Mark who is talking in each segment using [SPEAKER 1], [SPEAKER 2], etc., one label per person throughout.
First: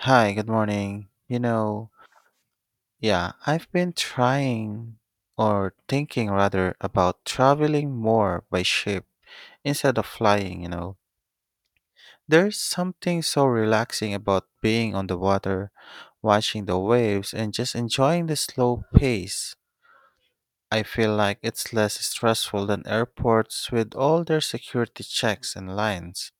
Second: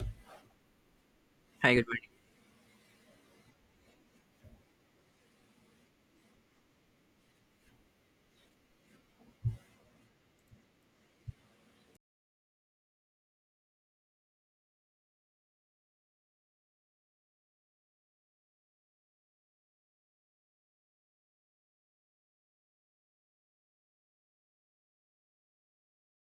[SPEAKER 1] Hi, good morning. You
[SPEAKER 2] Hi, good
[SPEAKER 1] know,
[SPEAKER 2] morning.
[SPEAKER 1] yeah, I've been trying or thinking rather about traveling more by ship instead of flying, you know. There's something so relaxing about being on the water, watching the waves, and just enjoying the slow pace. I feel like it's less stressful than airports with all their security checks and lines.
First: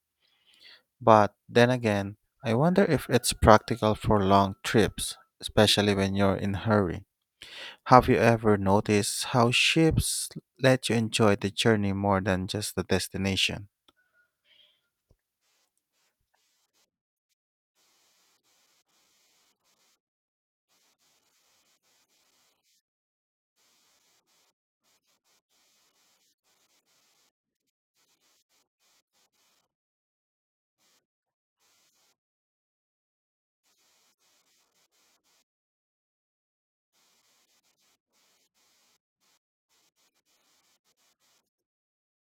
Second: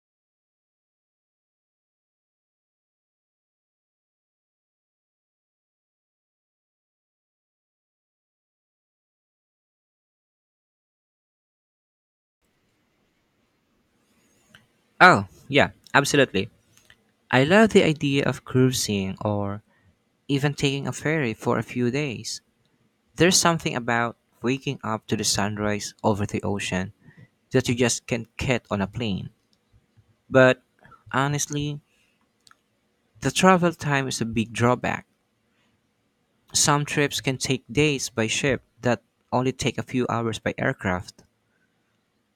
[SPEAKER 1] But then again, I wonder if it's practical for long trips, especially when you're in hurry. Have you ever noticed how ships let you enjoy the journey more than just the destination?
[SPEAKER 2] Oh, yeah, absolutely. I love the idea of cruising or even taking a ferry for a few days. There's something about waking up to the sunrise over the ocean that you just can't get on a plane. But honestly, the travel time is a big drawback. Some trips can take days by ship that only take a few hours by aircraft.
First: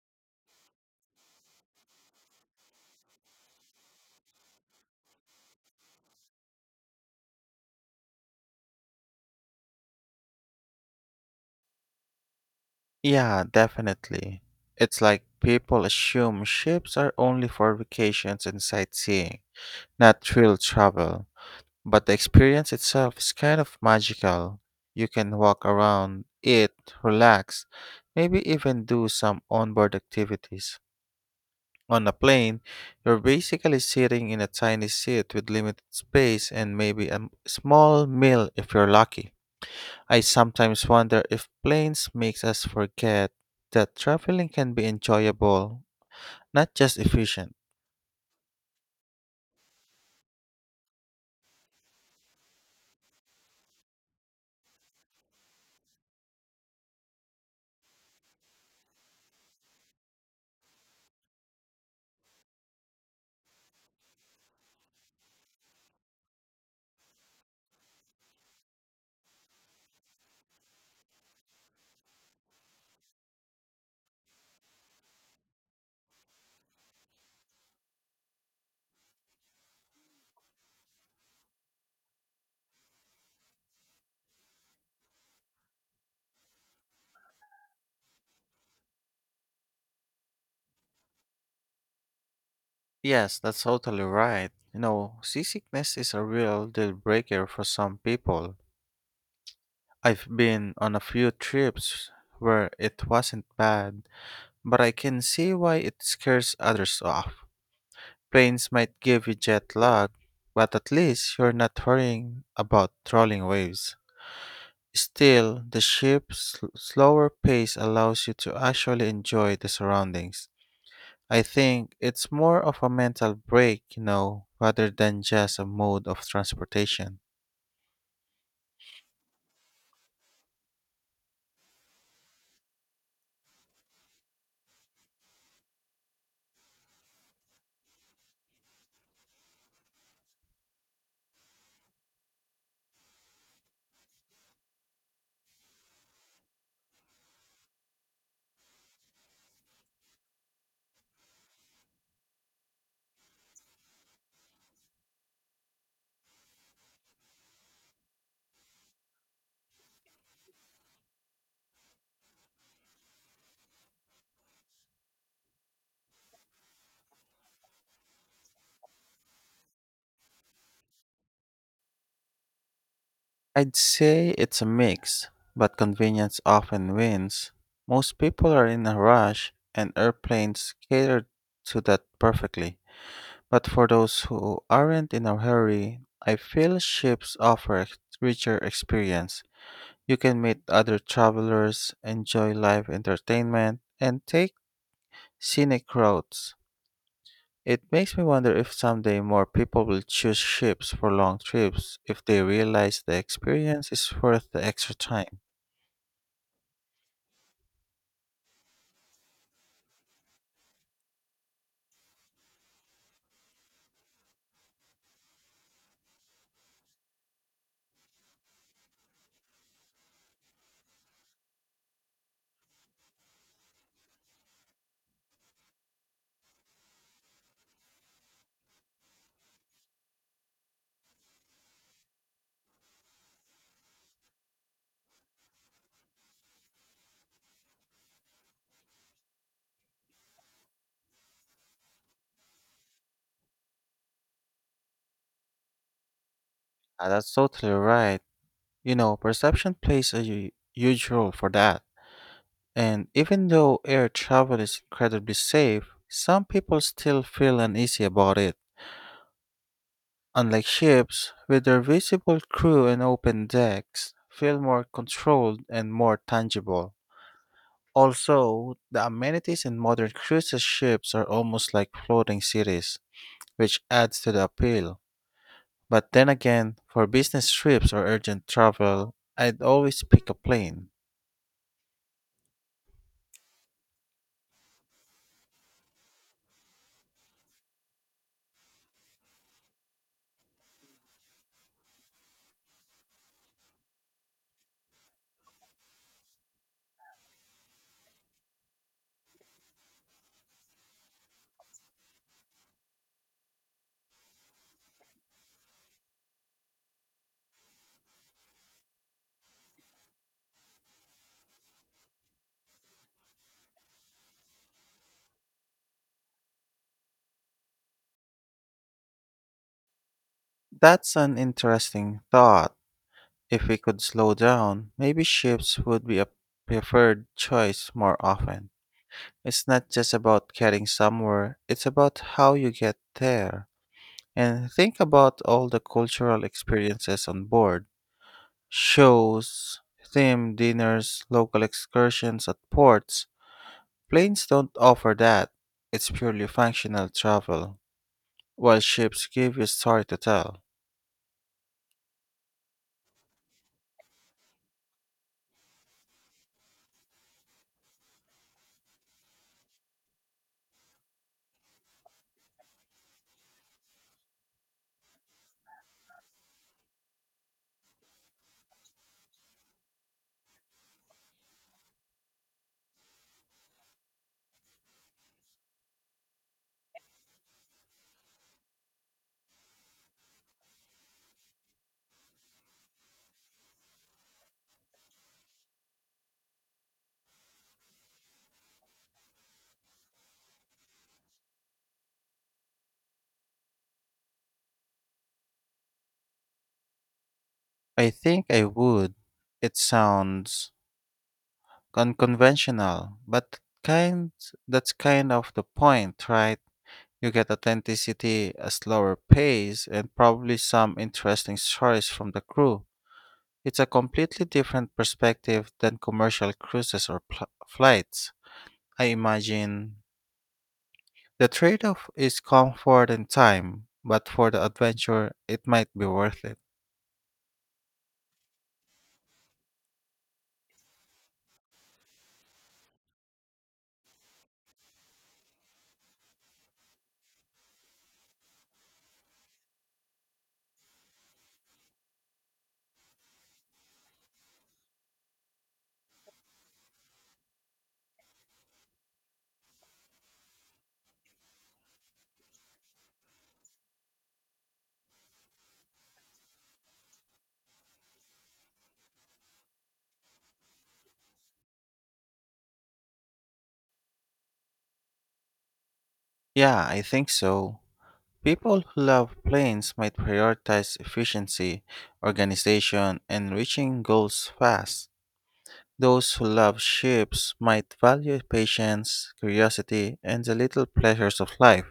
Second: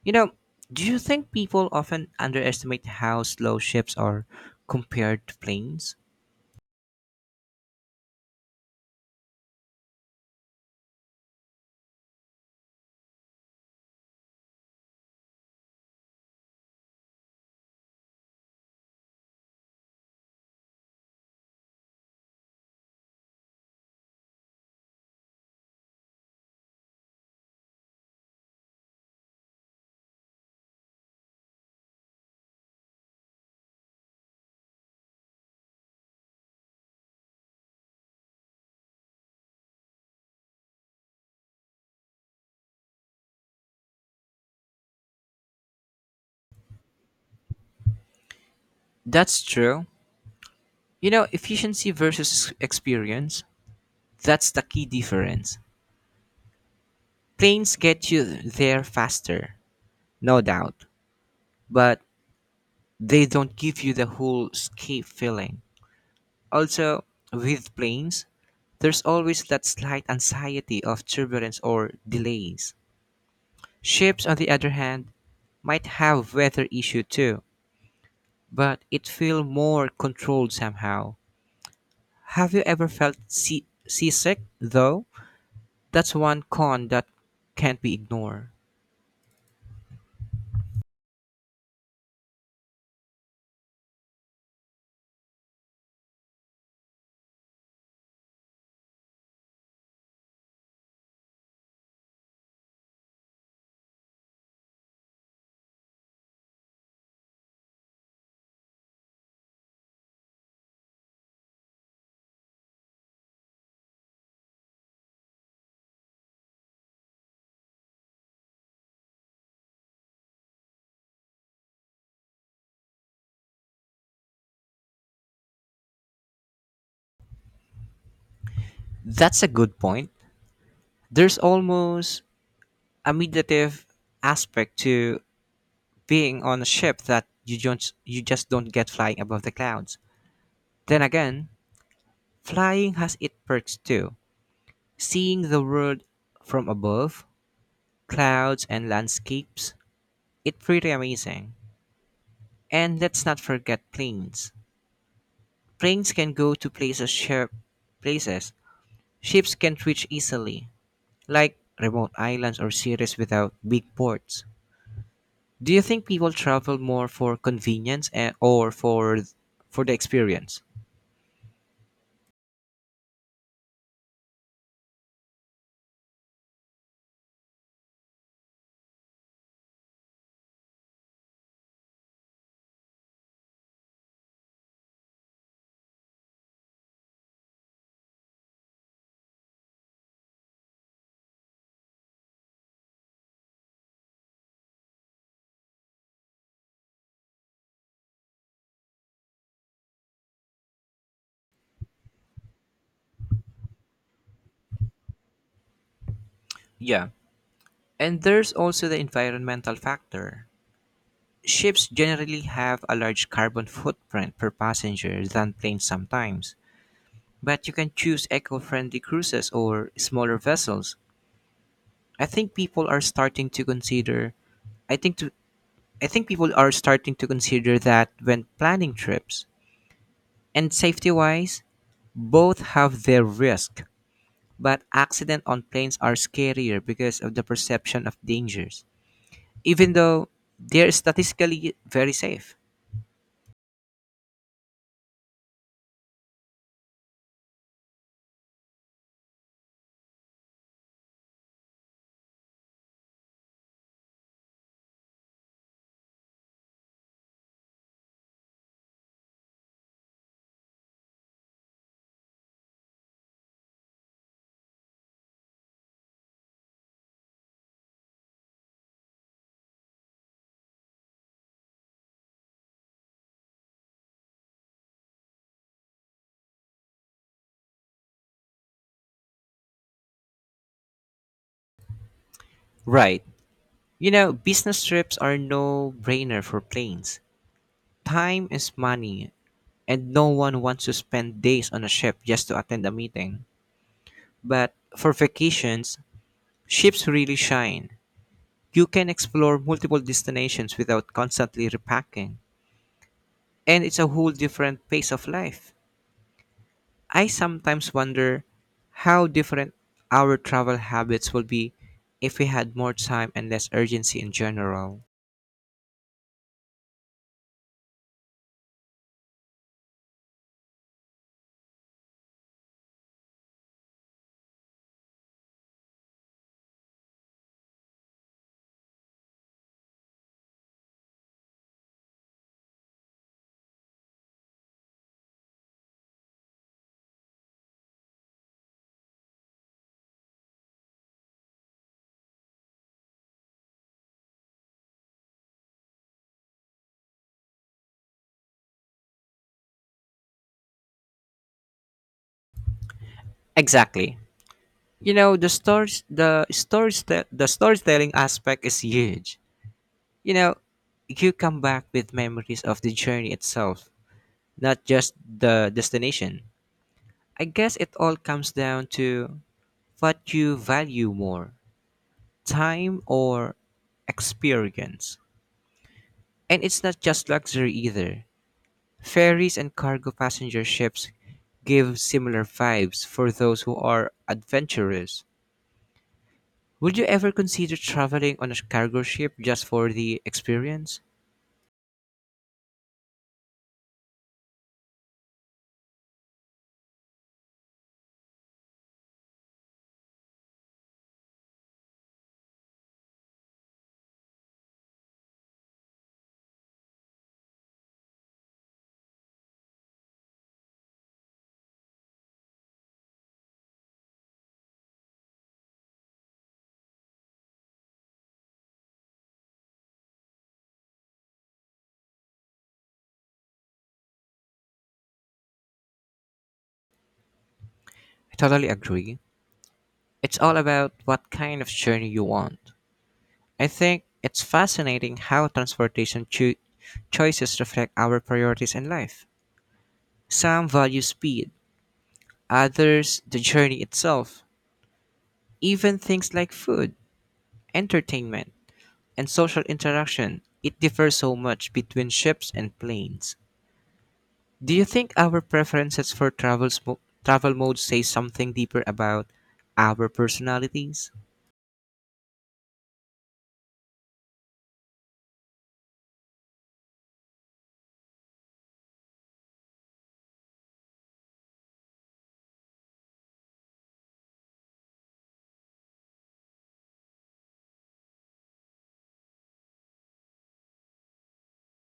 [SPEAKER 2] You know, do you think people often underestimate how slow ships are compared to planes?
[SPEAKER 1] Yeah, definitely. It's like people assume ships are only for vacations and sightseeing, not real travel. But the experience itself is kind of magical. You can walk around, eat, relax, maybe even do some onboard activities. On a plane, you're basically sitting in a tiny seat with limited space and maybe a small meal if you're lucky. I sometimes wonder if planes makes us forget that traveling can be enjoyable, not just efficient.
[SPEAKER 2] That's true. You know, efficiency versus experience, that's the key difference. Planes get you there faster, no doubt, but they don't give you the whole escape feeling. Also, with planes, there's always that slight anxiety of turbulence or delays. Ships, on the other hand, might have weather issue too, but it feels more controlled somehow. Have you ever felt seasick though? That's one con that can't be ignored.
[SPEAKER 1] Yes, that's totally right. You know, seasickness is a real deal breaker for some people. I've been on a few trips where it wasn't bad, but I can see why it scares others off. Planes might give you jet lag, but at least you're not worrying about trolling waves. Still, the ship's slower pace allows you to actually enjoy the surroundings. I think it's more of a mental break, you know, rather than just a mode of transportation.
[SPEAKER 2] That's a good point. There's almost a meditative aspect to being on a ship that you just don't get flying above the clouds. Then again, flying has its perks too. Seeing the world from above, clouds and landscapes, it's pretty amazing. And let's not forget planes. Planes can go to places ships can't reach easily, like remote islands or cities without big ports. Do you think people travel more for convenience or for the experience?
[SPEAKER 1] I'd say it's a mix, but convenience often wins. Most people are in a rush, and airplanes cater to that perfectly. But for those who aren't in a hurry, I feel ships offer a richer experience. You can meet other travelers, enjoy live entertainment, and take scenic routes. It makes me wonder if someday more people will choose ships for long trips if they realize the experience is worth the extra time.
[SPEAKER 2] Yeah. And there's also the environmental factor. Ships generally have a large carbon footprint per passenger than planes sometimes, but you can choose eco-friendly cruises or smaller vessels. I think people are starting to consider I think to I think people are starting to consider that when planning trips. And safety wise, both have their risk, but accident on planes are scarier because of the perception of dangers, even though they're statistically very safe.
[SPEAKER 1] Ah, that's totally right. You know, perception plays a huge role for that. And even though air travel is incredibly safe, some people still feel uneasy about it. Unlike ships, with their visible crew and open decks, feel more controlled and more tangible. Also, the amenities in modern cruise ships are almost like floating cities, which adds to the appeal. But then again, for business trips or urgent travel, I'd always pick a plane.
[SPEAKER 2] Right. You know, business trips are no brainer for planes. Time is money, and no one wants to spend days on a ship just to attend a meeting. But for vacations, ships really shine. You can explore multiple destinations without constantly repacking, and it's a whole different pace of life. I sometimes wonder how different our travel habits will be if we had more time and less urgency in general.
[SPEAKER 1] That's an interesting thought. If we could slow down, maybe ships would be a preferred choice more often. It's not just about getting somewhere, it's about how you get there. And think about all the cultural experiences on board shows, theme dinners, local excursions at ports. Planes don't offer that, it's purely functional travel, while ships give you story to tell.
[SPEAKER 2] Exactly. You know, the storytelling aspect is huge. You know, you come back with memories of the journey itself, not just the destination. I guess it all comes down to what you value more, time or experience. And it's not just luxury either. Ferries and cargo passenger ships give similar vibes for those who are adventurous. Would you ever consider traveling on a cargo ship just for the experience?
[SPEAKER 1] I think I would. It sounds unconventional, but kind that's kind of the point, right? You get authenticity, a slower pace, and probably some interesting stories from the crew. It's a completely different perspective than commercial cruises or flights. I imagine the trade off is comfort and time, but for the adventure, it might be worth it.
[SPEAKER 2] I totally agree. It's all about what kind of journey you want. I think it's fascinating how transportation choices reflect our priorities in life. Some value speed, others the journey itself, even things like food, entertainment, and social interaction, it differs so much between ships and planes. Do you think our preferences for travel modes say something deeper about our personalities?
[SPEAKER 1] Yeah, I think so. People who love planes might prioritize efficiency, organization, and reaching goals fast. Those who love ships might value patience, curiosity, and the little pleasures of life.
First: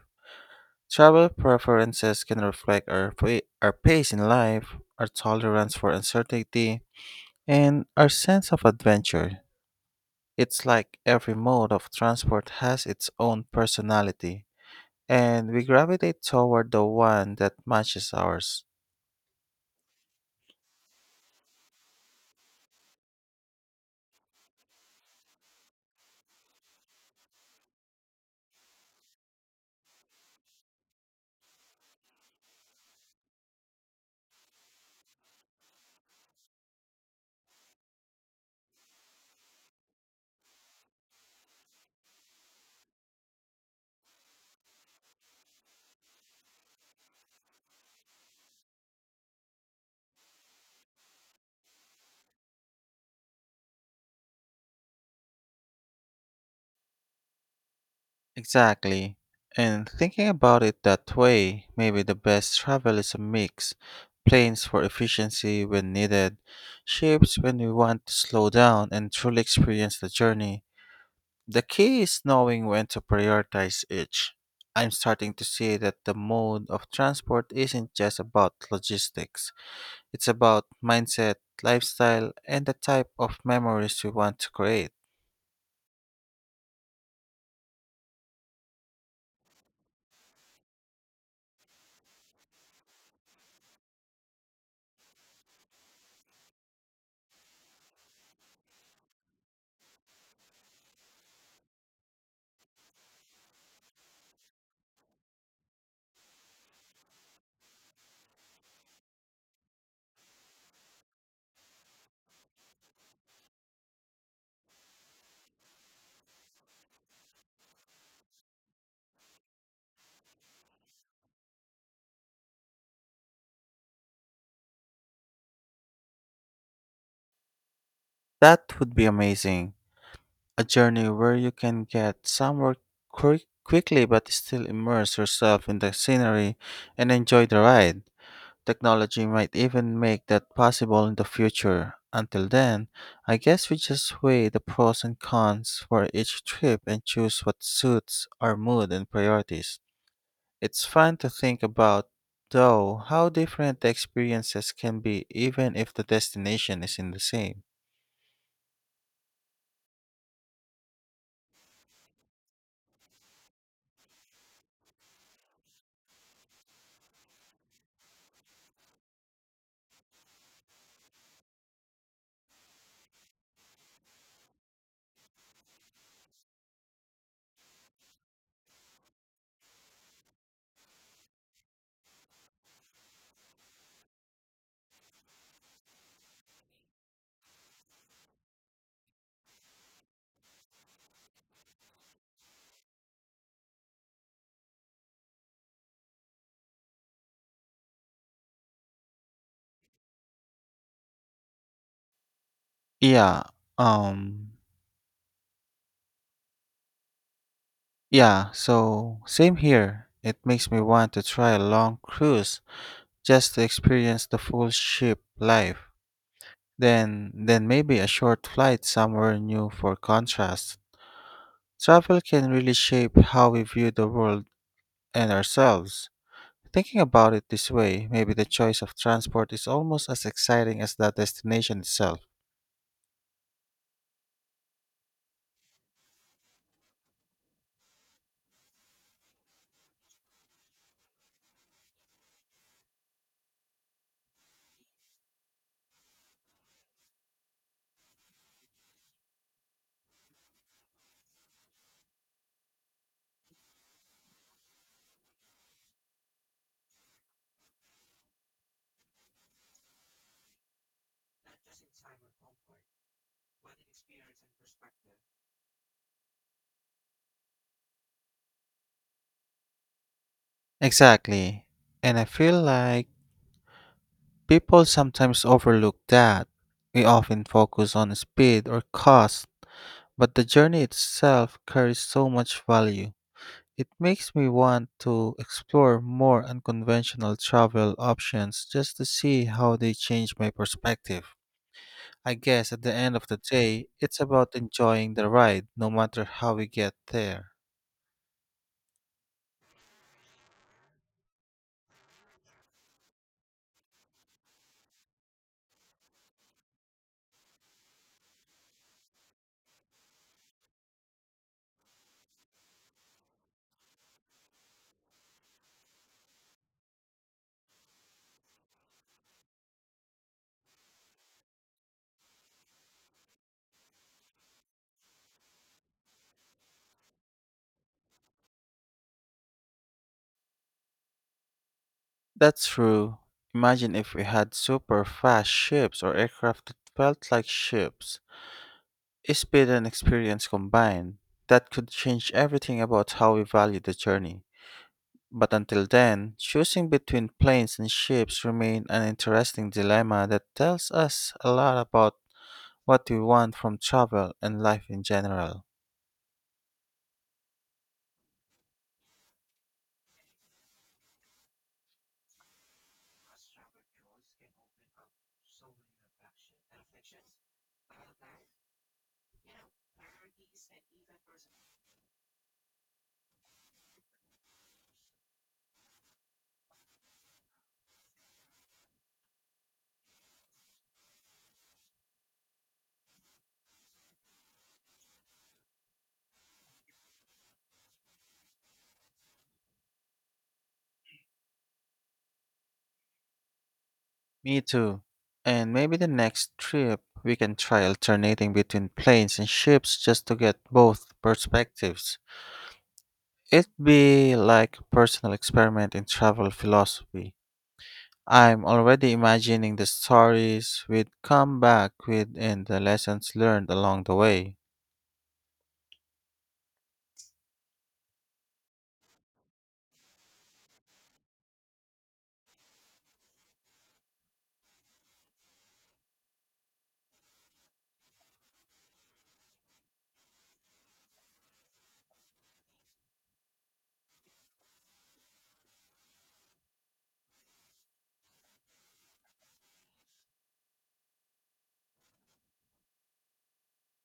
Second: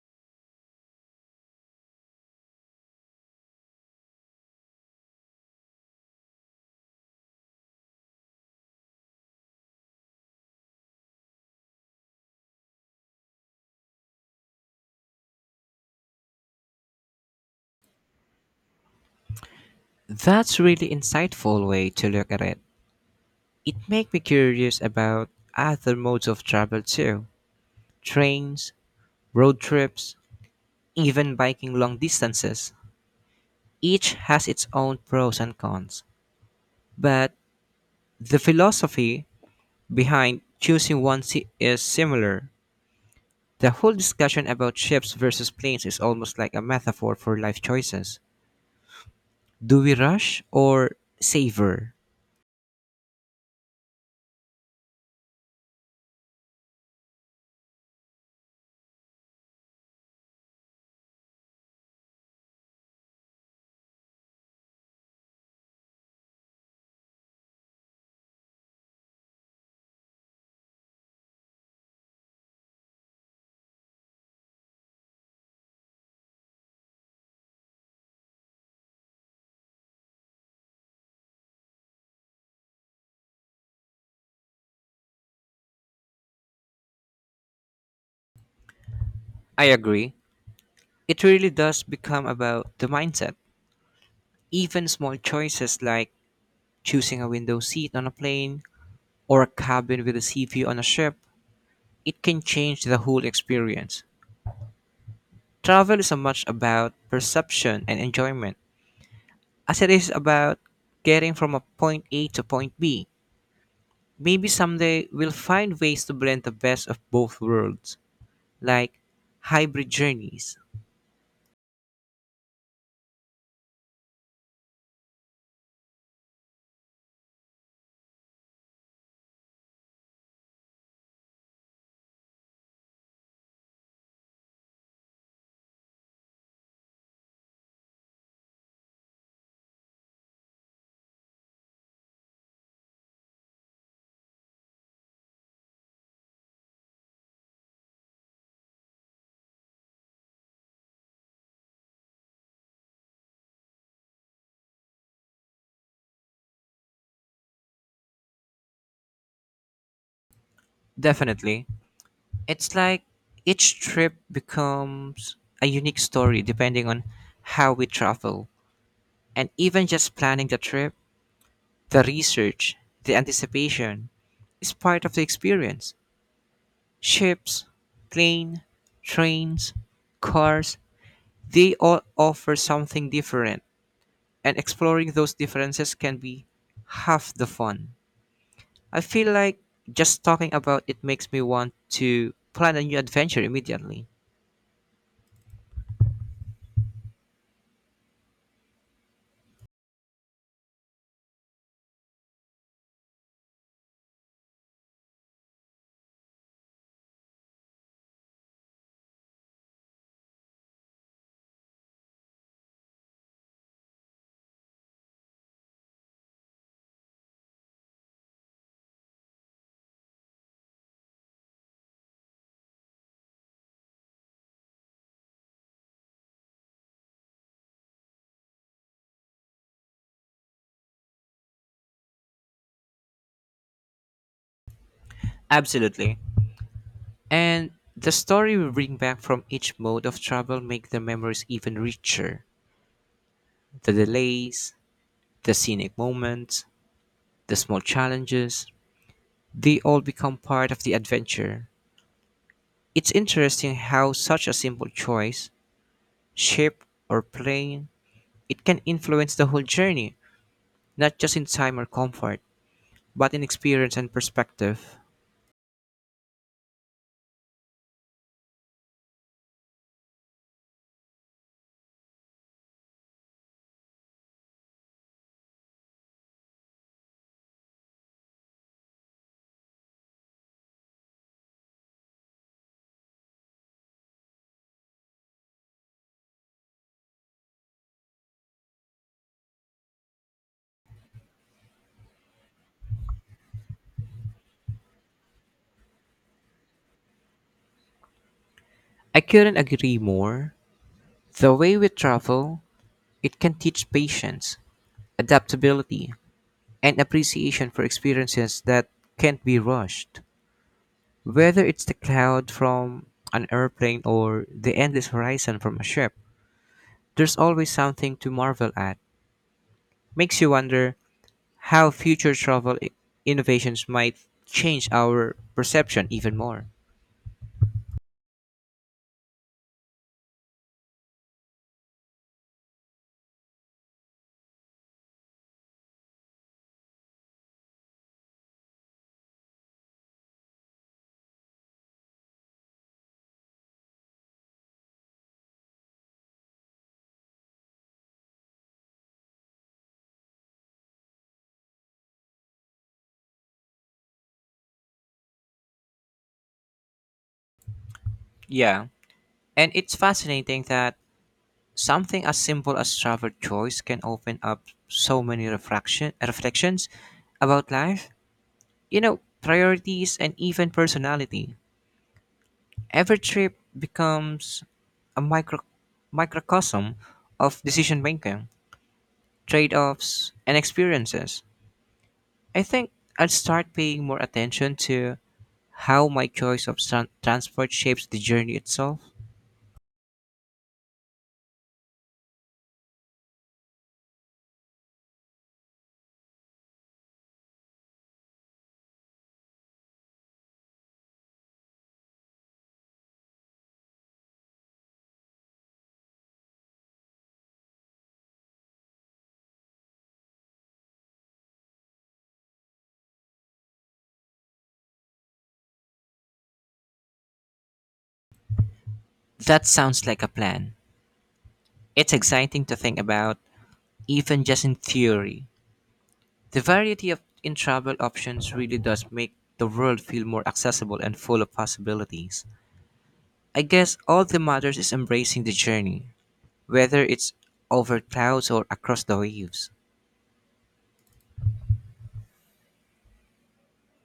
[SPEAKER 1] Travel preferences can reflect our pace in life, our tolerance for uncertainty, and our sense of adventure. It's like every mode of transport has its own personality, and we gravitate toward the one that matches ours.
[SPEAKER 2] That's really insightful way to look at it. It makes me curious about other modes of travel too. Trains, road trips, even biking long distances. Each has its own pros and cons, but the philosophy behind choosing one is similar. The whole discussion about ships versus planes is almost like a metaphor for life choices. Do we rush or savor?
[SPEAKER 1] Exactly. And thinking about it that way, maybe the best travel is a mix. Planes for efficiency when needed, ships when we want to slow down and truly experience the journey. The key is knowing when to prioritize each. I'm starting to see that the mode of transport isn't just about logistics. It's about mindset, lifestyle, and the type of memories we want to create.
[SPEAKER 2] I agree. It really does become about the mindset. Even small choices like choosing a window seat on a plane or a cabin with a sea view on a ship, it can change the whole experience. Travel is so much about perception and enjoyment as it is about getting from a point A to point B. Maybe someday we'll find ways to blend the best of both worlds, like hybrid journeys.
[SPEAKER 1] That would be amazing. A journey where you can get somewhere quickly but still immerse yourself in the scenery and enjoy the ride. Technology might even make that possible in the future. Until then, I guess we just weigh the pros and cons for each trip and choose what suits our mood and priorities. It's fun to think about, though, how different the experiences can be even if the destination isn't the same.
[SPEAKER 2] Definitely. It's like each trip becomes a unique story depending on how we travel. And even just planning the trip, the research, the anticipation is part of the experience. Ships, plane, trains, cars, they all offer something different. And exploring those differences can be half the fun. I feel like just talking about it makes me want to plan a new adventure immediately.
[SPEAKER 1] Yeah, um, Yeah, so same here. It makes me want to try a long cruise just to experience the full ship life. Then maybe a short flight somewhere new for contrast. Travel can really shape how we view the world and ourselves. Thinking about it this way, maybe the choice of transport is almost as exciting as the destination itself.
[SPEAKER 2] Absolutely. And the story we bring back from each mode of travel make the memories even richer. The delays, the scenic moments, the small challenges, they all become part of the adventure. It's interesting how such a simple choice, ship or plane, it can influence the whole journey, not just in time or comfort, but in experience and perspective.
[SPEAKER 1] Exactly. And I feel like people sometimes overlook that. We often focus on speed or cost, but the journey itself carries so much value. It makes me want to explore more unconventional travel options just to see how they change my perspective. I guess at the end of the day, it's about enjoying the ride no matter how we get there.
[SPEAKER 2] I couldn't agree more. The way we travel, it can teach patience, adaptability, and appreciation for experiences that can't be rushed. Whether it's the cloud from an airplane or the endless horizon from a ship, there's always something to marvel at. Makes you wonder how future travel innovations might change our perception even more.
[SPEAKER 1] That's true. Imagine if we had super fast ships or aircraft that felt like ships. Speed and experience combined, that could change everything about how we value the journey. But until then, choosing between planes and ships remain an interesting dilemma that tells us a lot about what we want from travel and life in general.
[SPEAKER 2] Yeah, and it's fascinating that something as simple as travel choice can open up so many reflections about life, priorities, and even personality. Every trip becomes a microcosm of decision making, trade offs, and experiences. I think I'll start paying more attention to how my choice of transport shapes the journey itself.
[SPEAKER 1] Me too. And maybe the next trip we can try alternating between planes and ships just to get both perspectives. It'd be like a personal experiment in travel philosophy. I'm already imagining the stories we'd come back with and the lessons learned along the way.
[SPEAKER 2] That sounds like a plan. It's exciting to think about, even just in theory. The variety of in travel options really does make the world feel more accessible and full of possibilities. I guess all that matters is embracing the journey, whether it's over clouds or across the waves.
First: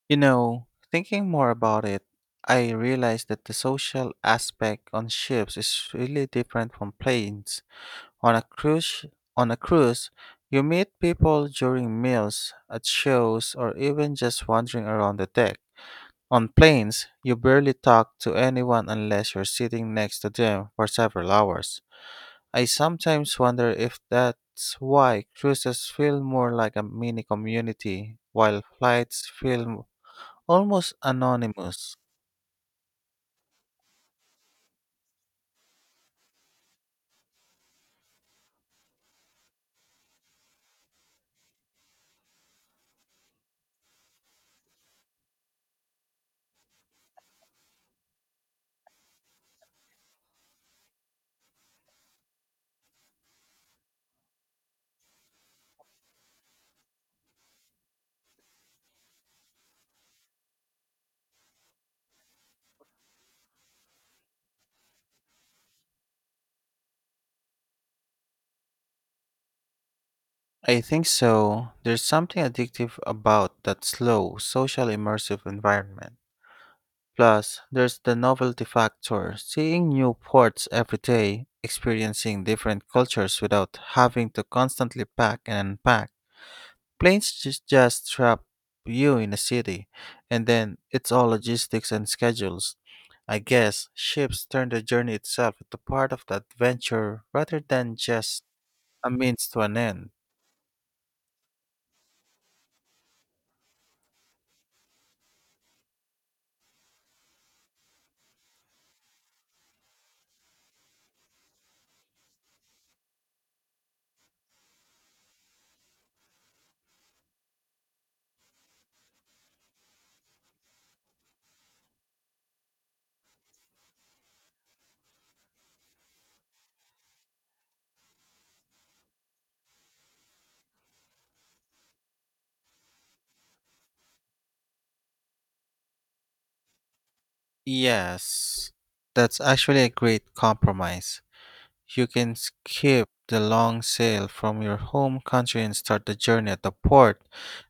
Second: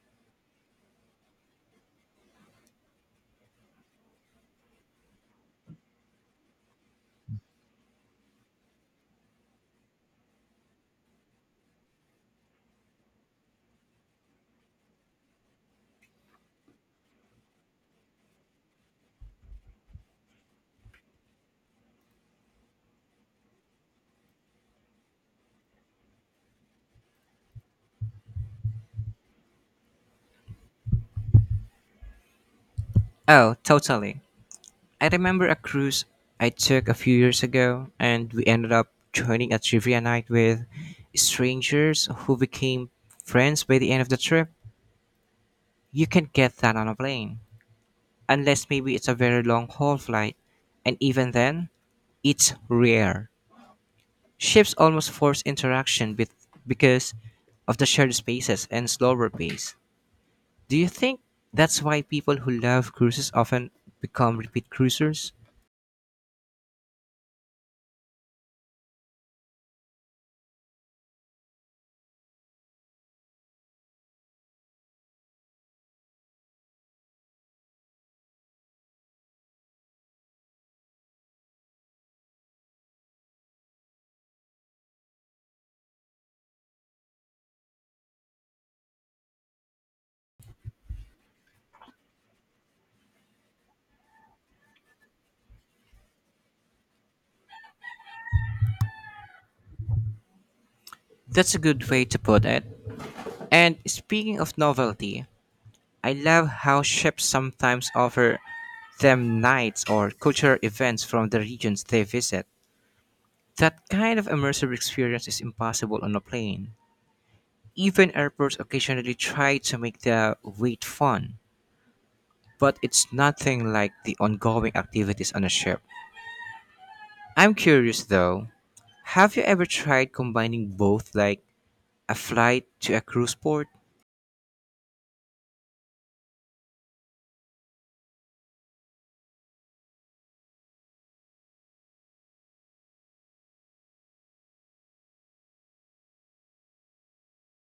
[SPEAKER 1] You know, thinking more about it, I realized that the social aspect on ships is really different from planes. On a cruise, sh- on a cruise, you meet people during meals, at shows, or even just wandering around the deck. On planes, you barely talk to anyone unless you're sitting next to them for several hours. I sometimes wonder if that's why cruises feel more like a mini community, while flights feel almost anonymous.
[SPEAKER 2] Oh, totally. I remember a cruise I took a few years ago, and we ended up joining a trivia night with strangers who became friends by the end of the trip. You can not get that on a plane, unless maybe it's a very long haul flight, and even then, it's rare. Ships almost force interaction because of the shared spaces and slower pace. Do you think that's why people who love cruises often become repeat cruisers?
[SPEAKER 1] I think so. There's something addictive about that slow, social immersive environment. Plus, there's the novelty factor, seeing new ports every day, experiencing different cultures without having to constantly pack and unpack. Planes just trap you in a city, and then it's all logistics and schedules. I guess ships turn the journey itself into part of the adventure rather than just a means to an end.
[SPEAKER 2] That's a good way to put it. And speaking of novelty, I love how ships sometimes offer them nights or cultural events from the regions they visit. That kind of immersive experience is impossible on a plane. Even airports occasionally try to make the wait fun, but it's nothing like the ongoing activities on a ship. I'm curious though, have you ever tried combining both, like a flight to a cruise port?
[SPEAKER 1] Yes, that's actually a great compromise. You can skip the long sail from your home country and start the journey at the port,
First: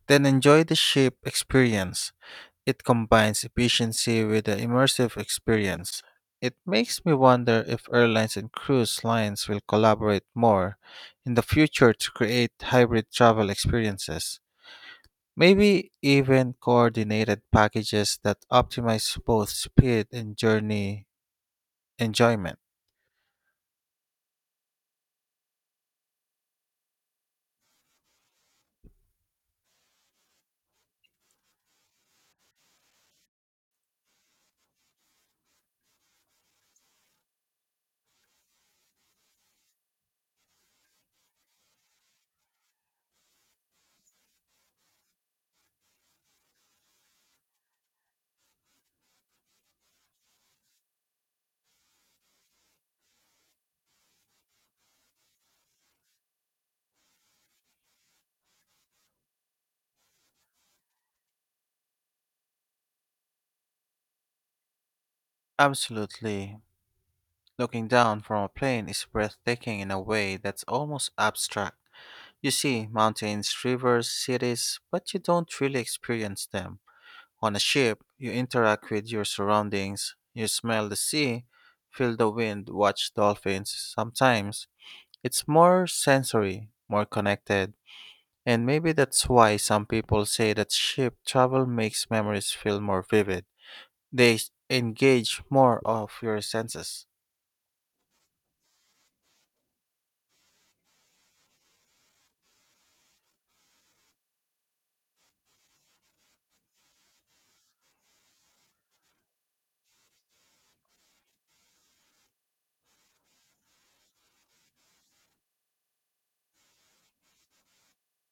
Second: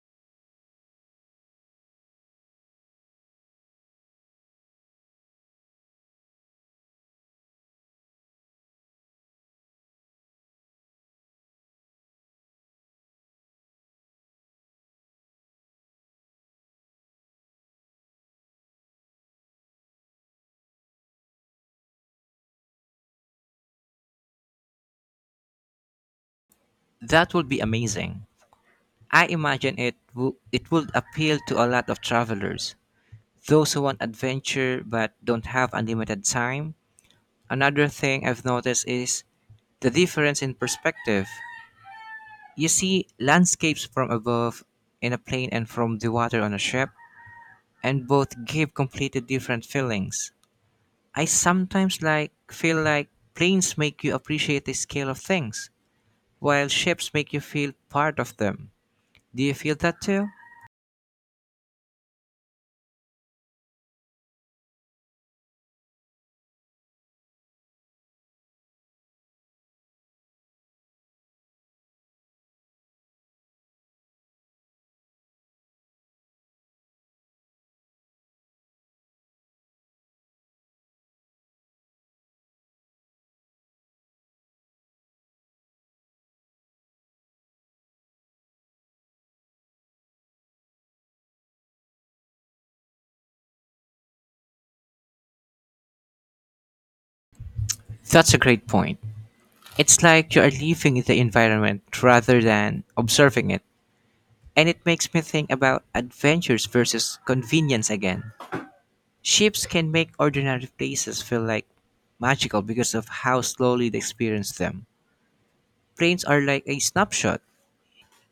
[SPEAKER 1] then enjoy the ship experience. It combines efficiency with an immersive experience. It makes me wonder if airlines and cruise lines will collaborate more in the future to create hybrid travel experiences. Maybe even coordinated packages that optimize both speed and journey enjoyment.
[SPEAKER 2] That would be amazing. I imagine it would appeal to a lot of travelers, those who want adventure but don't have unlimited time. Another thing I've noticed is the difference in perspective. You see landscapes from above in a plane and from the water on a ship, and both give completely different feelings. I sometimes like feel like planes make you appreciate the scale of things, while ships make you feel part of them. Do you feel that too?
[SPEAKER 1] Absolutely. Looking down from a plane is breathtaking in a way that's almost abstract. You see mountains, rivers, cities, but you don't really experience them. On a ship, you interact with your surroundings. You smell the sea, feel the wind, watch dolphins sometimes. It's more sensory, more connected. And maybe that's why some people say that ship travel makes memories feel more vivid. They engage more of your senses.
[SPEAKER 2] That's a great point. It's like you are living the environment rather than observing it. And it makes me think about adventures versus convenience again. Ships can make ordinary places feel like magical because of how slowly they experience them. Planes are like a snapshot.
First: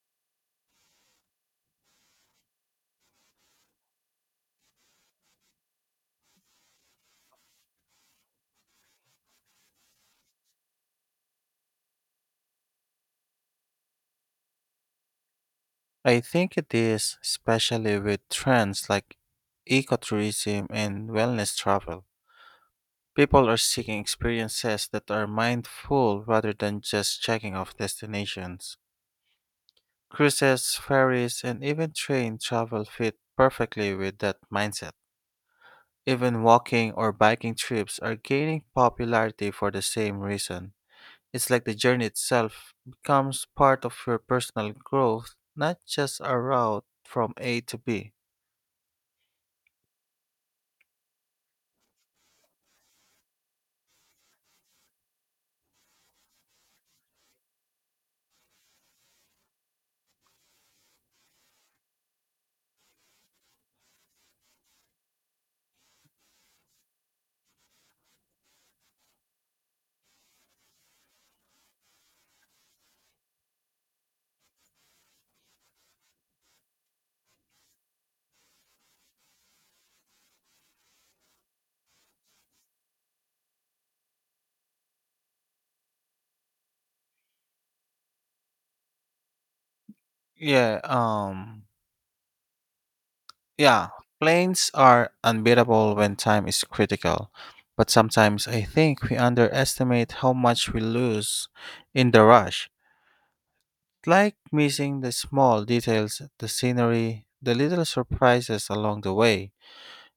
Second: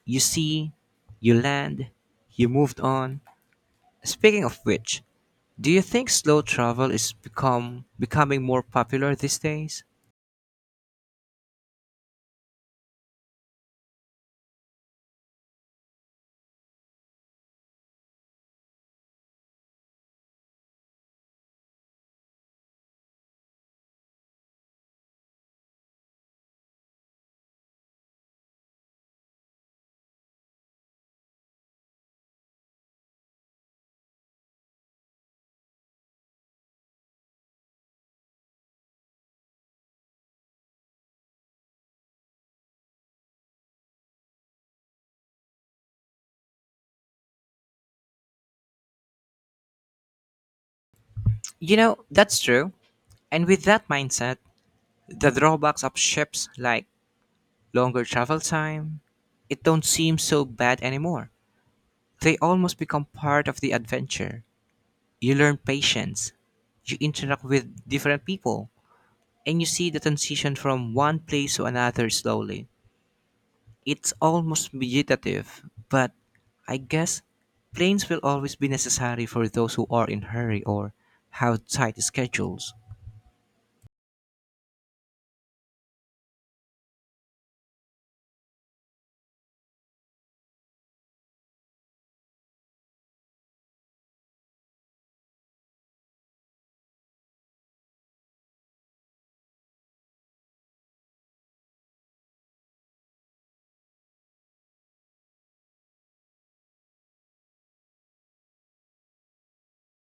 [SPEAKER 2] You see, you land, you moved on. Speaking of which, do you think slow travel is become becoming more popular these days?
[SPEAKER 1] I think it is, especially with trends like ecotourism and wellness travel. People are seeking experiences that are mindful rather than just checking off destinations. Cruises, ferries, and even train travel fit perfectly with that mindset. Even walking or biking trips are gaining popularity for the same reason. It's like the journey itself becomes part of your personal growth, not just a route from A to B.
[SPEAKER 2] You know, that's true. And with that mindset, the drawbacks of ships like longer travel time, it don't seem so bad anymore. They almost become part of the adventure. You learn patience, you interact with different people, and you see the transition from one place to another slowly. It's almost vegetative, but I guess planes will always be necessary for those who are in hurry or have tight schedules.
[SPEAKER 1] Yeah, um, yeah, planes are unbeatable when time is critical, but sometimes I think we underestimate how much we lose in the rush. Like missing the small details, the scenery, the little surprises along the way.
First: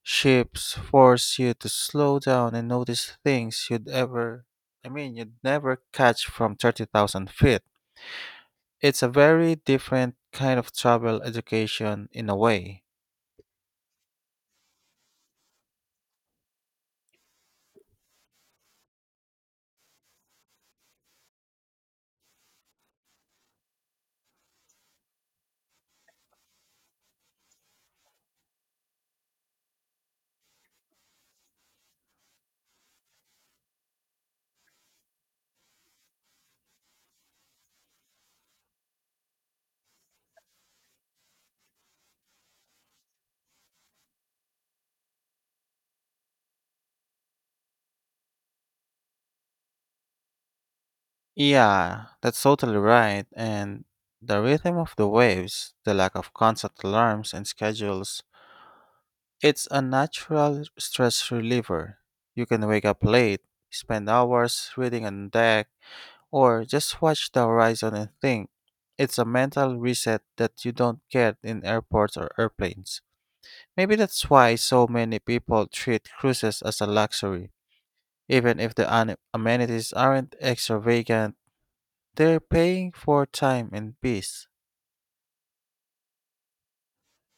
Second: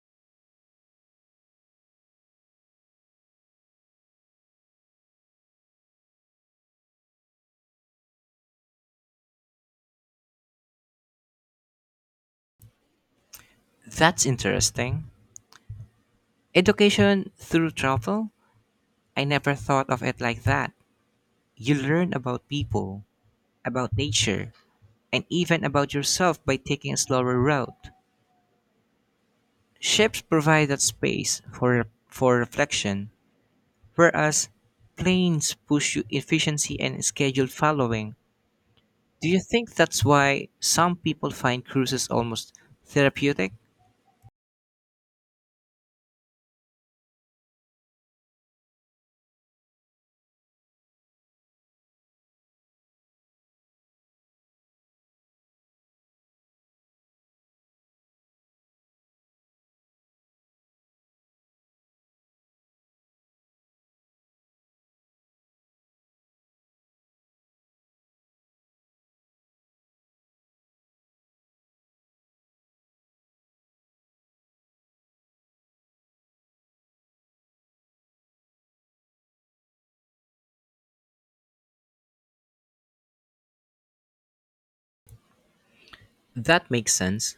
[SPEAKER 1] Ships force you to slow down and notice things you'd ever, I mean, you'd never catch from 30,000 feet. It's a very different kind of travel education in a way.
[SPEAKER 2] That's interesting. Education through travel? I never thought of it like that. You learn about people, about nature, and even about yourself by taking a slower route. Ships provide that space for reflection, whereas planes push you efficiency and schedule following. Do you think that's why some people find cruises almost therapeutic?
[SPEAKER 1] Yeah, that's totally right. And the rhythm of the waves, the lack of constant alarms and schedules, it's a natural stress reliever. You can wake up late, spend hours reading on deck, or just watch the horizon and think. It's a mental reset that you don't get in airports or airplanes. Maybe that's why so many people treat cruises as a luxury, even if the amenities aren't extravagant, they're paying for time and peace.
[SPEAKER 2] That makes sense.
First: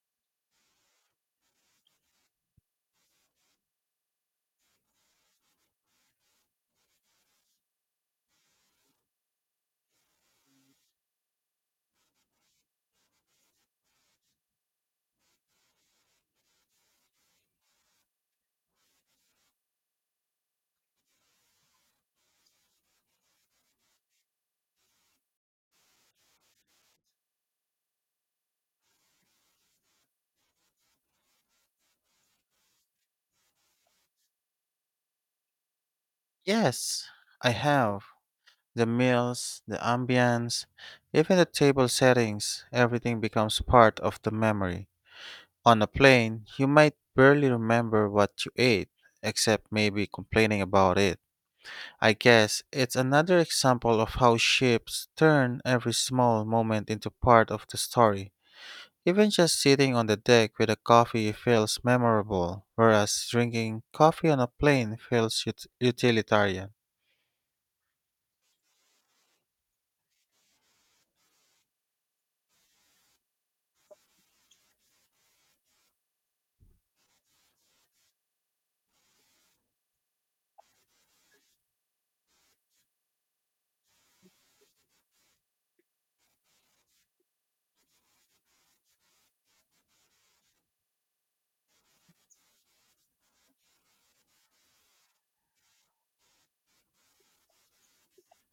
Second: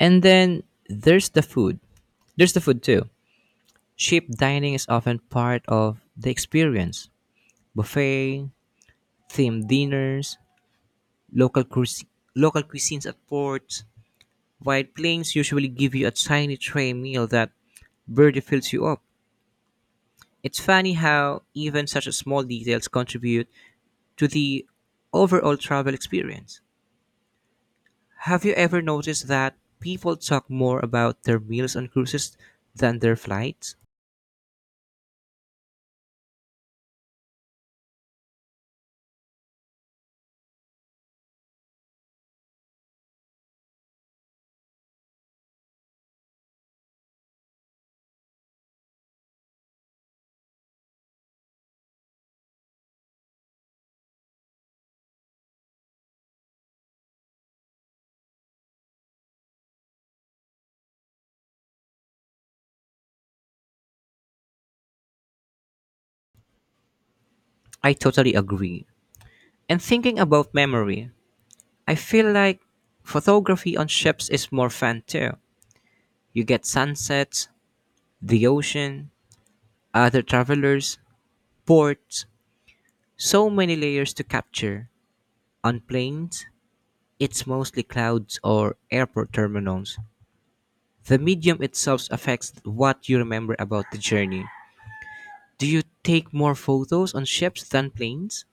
[SPEAKER 2] And then there's the food. There's the food too. Cheap dining is often part of the experience. Buffet, themed dinners, local cuis- local cuisines at ports. White planes usually give you a tiny tray meal that barely fills you up. It's funny how even such small details contribute to the overall travel experience. Have you ever noticed that people talk more about their meals on cruises than their flights?
[SPEAKER 1] Yes, I have. The meals, the ambience, even the table settings, everything becomes part of the memory. On a plane, you might barely remember what you ate, except maybe complaining about it. I guess it's another example of how ships turn every small moment into part of the story. Even just sitting on the deck with a coffee feels memorable, whereas drinking coffee on a plane feels utilitarian.
[SPEAKER 2] I totally agree. And thinking about memory, I feel like photography on ships is more fun too. You get sunsets, the ocean, other travelers, ports, so many layers to capture. On planes, it's mostly clouds or airport terminals. The medium itself affects what you remember about the journey. Do you take more photos on ships than planes?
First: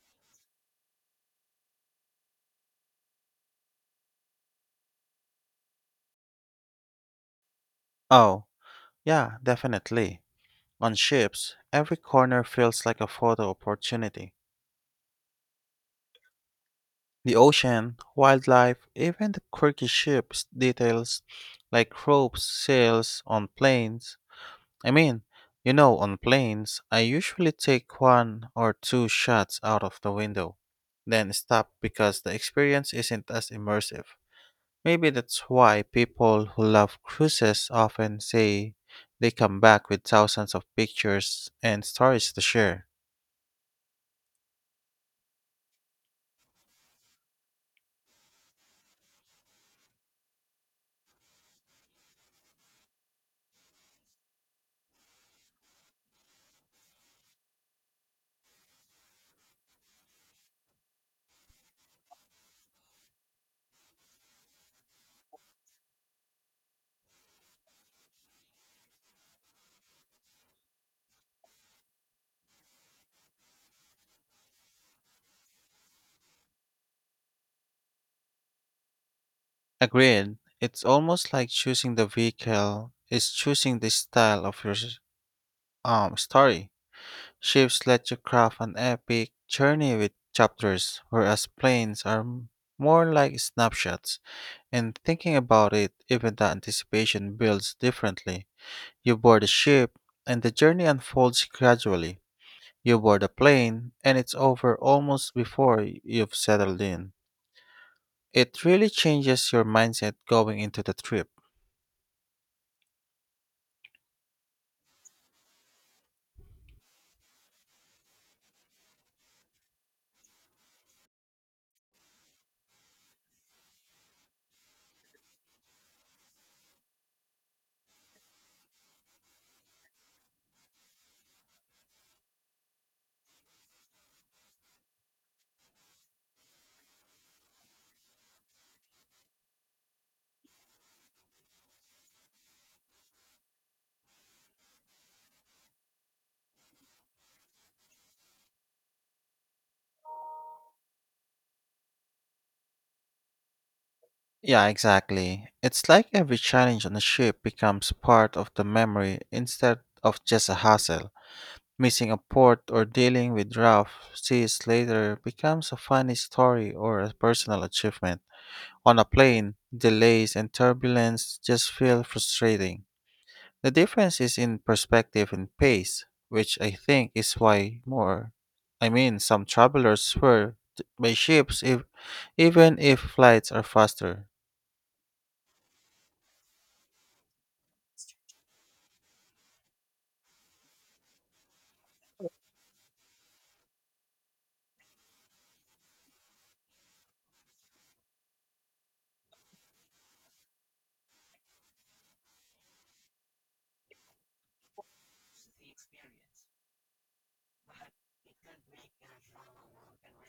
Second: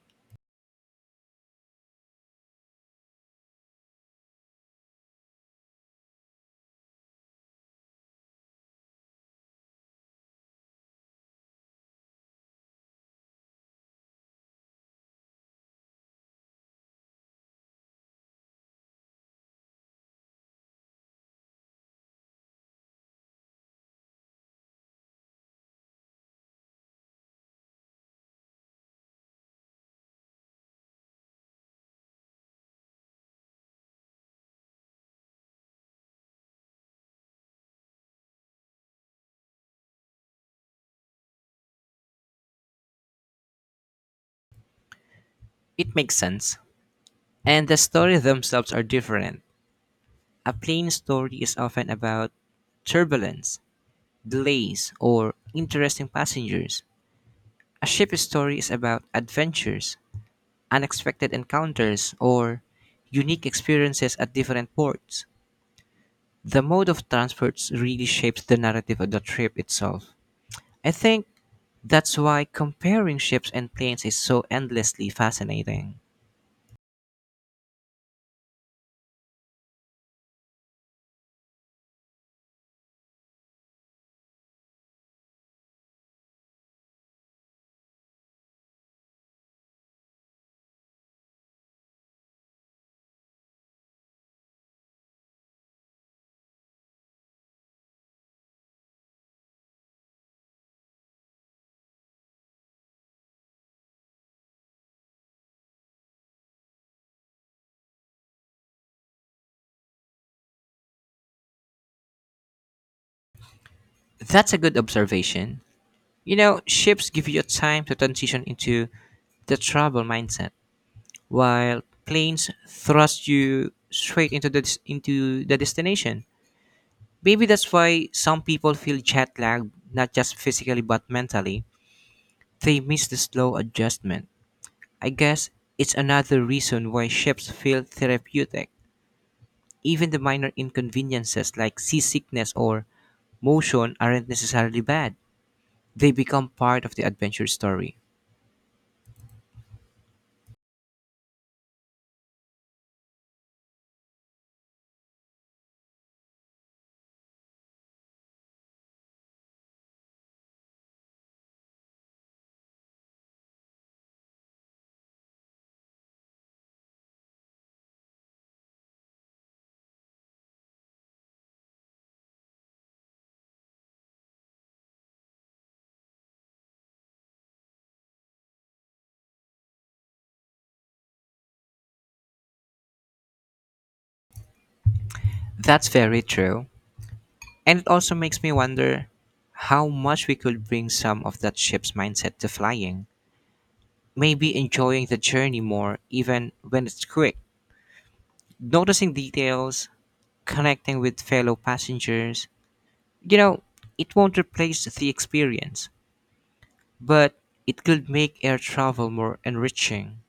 [SPEAKER 1] Oh, yeah, definitely. On ships, every corner feels like a photo opportunity. The ocean, wildlife, even the quirky ship details like ropes, sails on planes, I mean, you know, on planes, I usually take one or two shots out of the window, then stop because the experience isn't as immersive. Maybe that's why people who love cruises often say they come back with thousands of pictures and stories to share.
[SPEAKER 2] It makes sense. And the stories themselves are different. A plane story is often about turbulence, delays, or interesting passengers. A ship story is about adventures, unexpected encounters, or unique experiences at different ports. The mode of transport really shapes the narrative of the trip itself. I think that's why comparing ships and planes is so endlessly fascinating.
[SPEAKER 1] Agreed, it's almost like choosing the vehicle is choosing the style of your story. Ships let you craft an epic journey with chapters, whereas planes are more like snapshots. And thinking about it, even the anticipation builds differently. You board a ship, and the journey unfolds gradually. You board a plane, and it's over almost before you've settled in. It really changes your mindset going into the trip.
[SPEAKER 2] That's a good observation. You know, ships give you time to transition into the travel mindset, while planes thrust you straight into the destination. Maybe that's why some people feel jet lagged, not just physically but mentally. They miss the slow adjustment. I guess it's another reason why ships feel therapeutic. Even the minor inconveniences like seasickness or motion aren't necessarily bad. They become part of the adventure story.
[SPEAKER 1] Yeah, exactly. It's like every challenge on a ship becomes part of the memory instead of just a hassle. Missing a port or dealing with rough seas later becomes a funny story or a personal achievement. On a plane, delays and turbulence just feel frustrating. The difference is in perspective and pace, which I think is why some travelers by ships, if, even if flights are faster.
[SPEAKER 2] That's very true. And it also makes me wonder how much we could bring some of that ship's mindset to flying. Maybe enjoying the journey more, even when it's quick. Noticing details, connecting with fellow passengers. You know, it won't replace the experience, but it could make air travel more enriching.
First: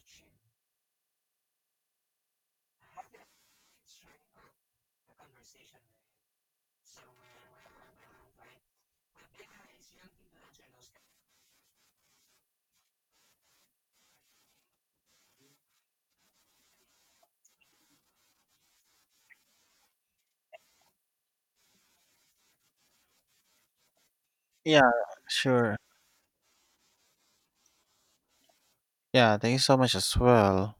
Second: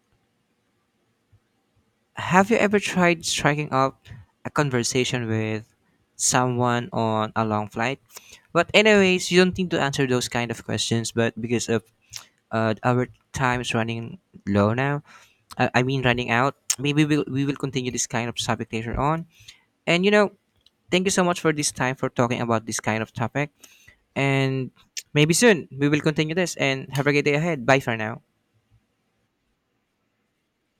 [SPEAKER 2] Have you ever tried striking up a conversation with someone on a long flight? But anyways, you don't need to answer those kind of questions, but because of our time is running low now, I mean running out, maybe we will continue this kind of topic later on. And you know, thank you so much for this time for talking about this kind of topic. And
[SPEAKER 1] Yeah,
[SPEAKER 2] maybe soon
[SPEAKER 1] sure.
[SPEAKER 2] we will continue this and have a great day ahead. Bye for now.
[SPEAKER 1] Yeah, thank you so much as well.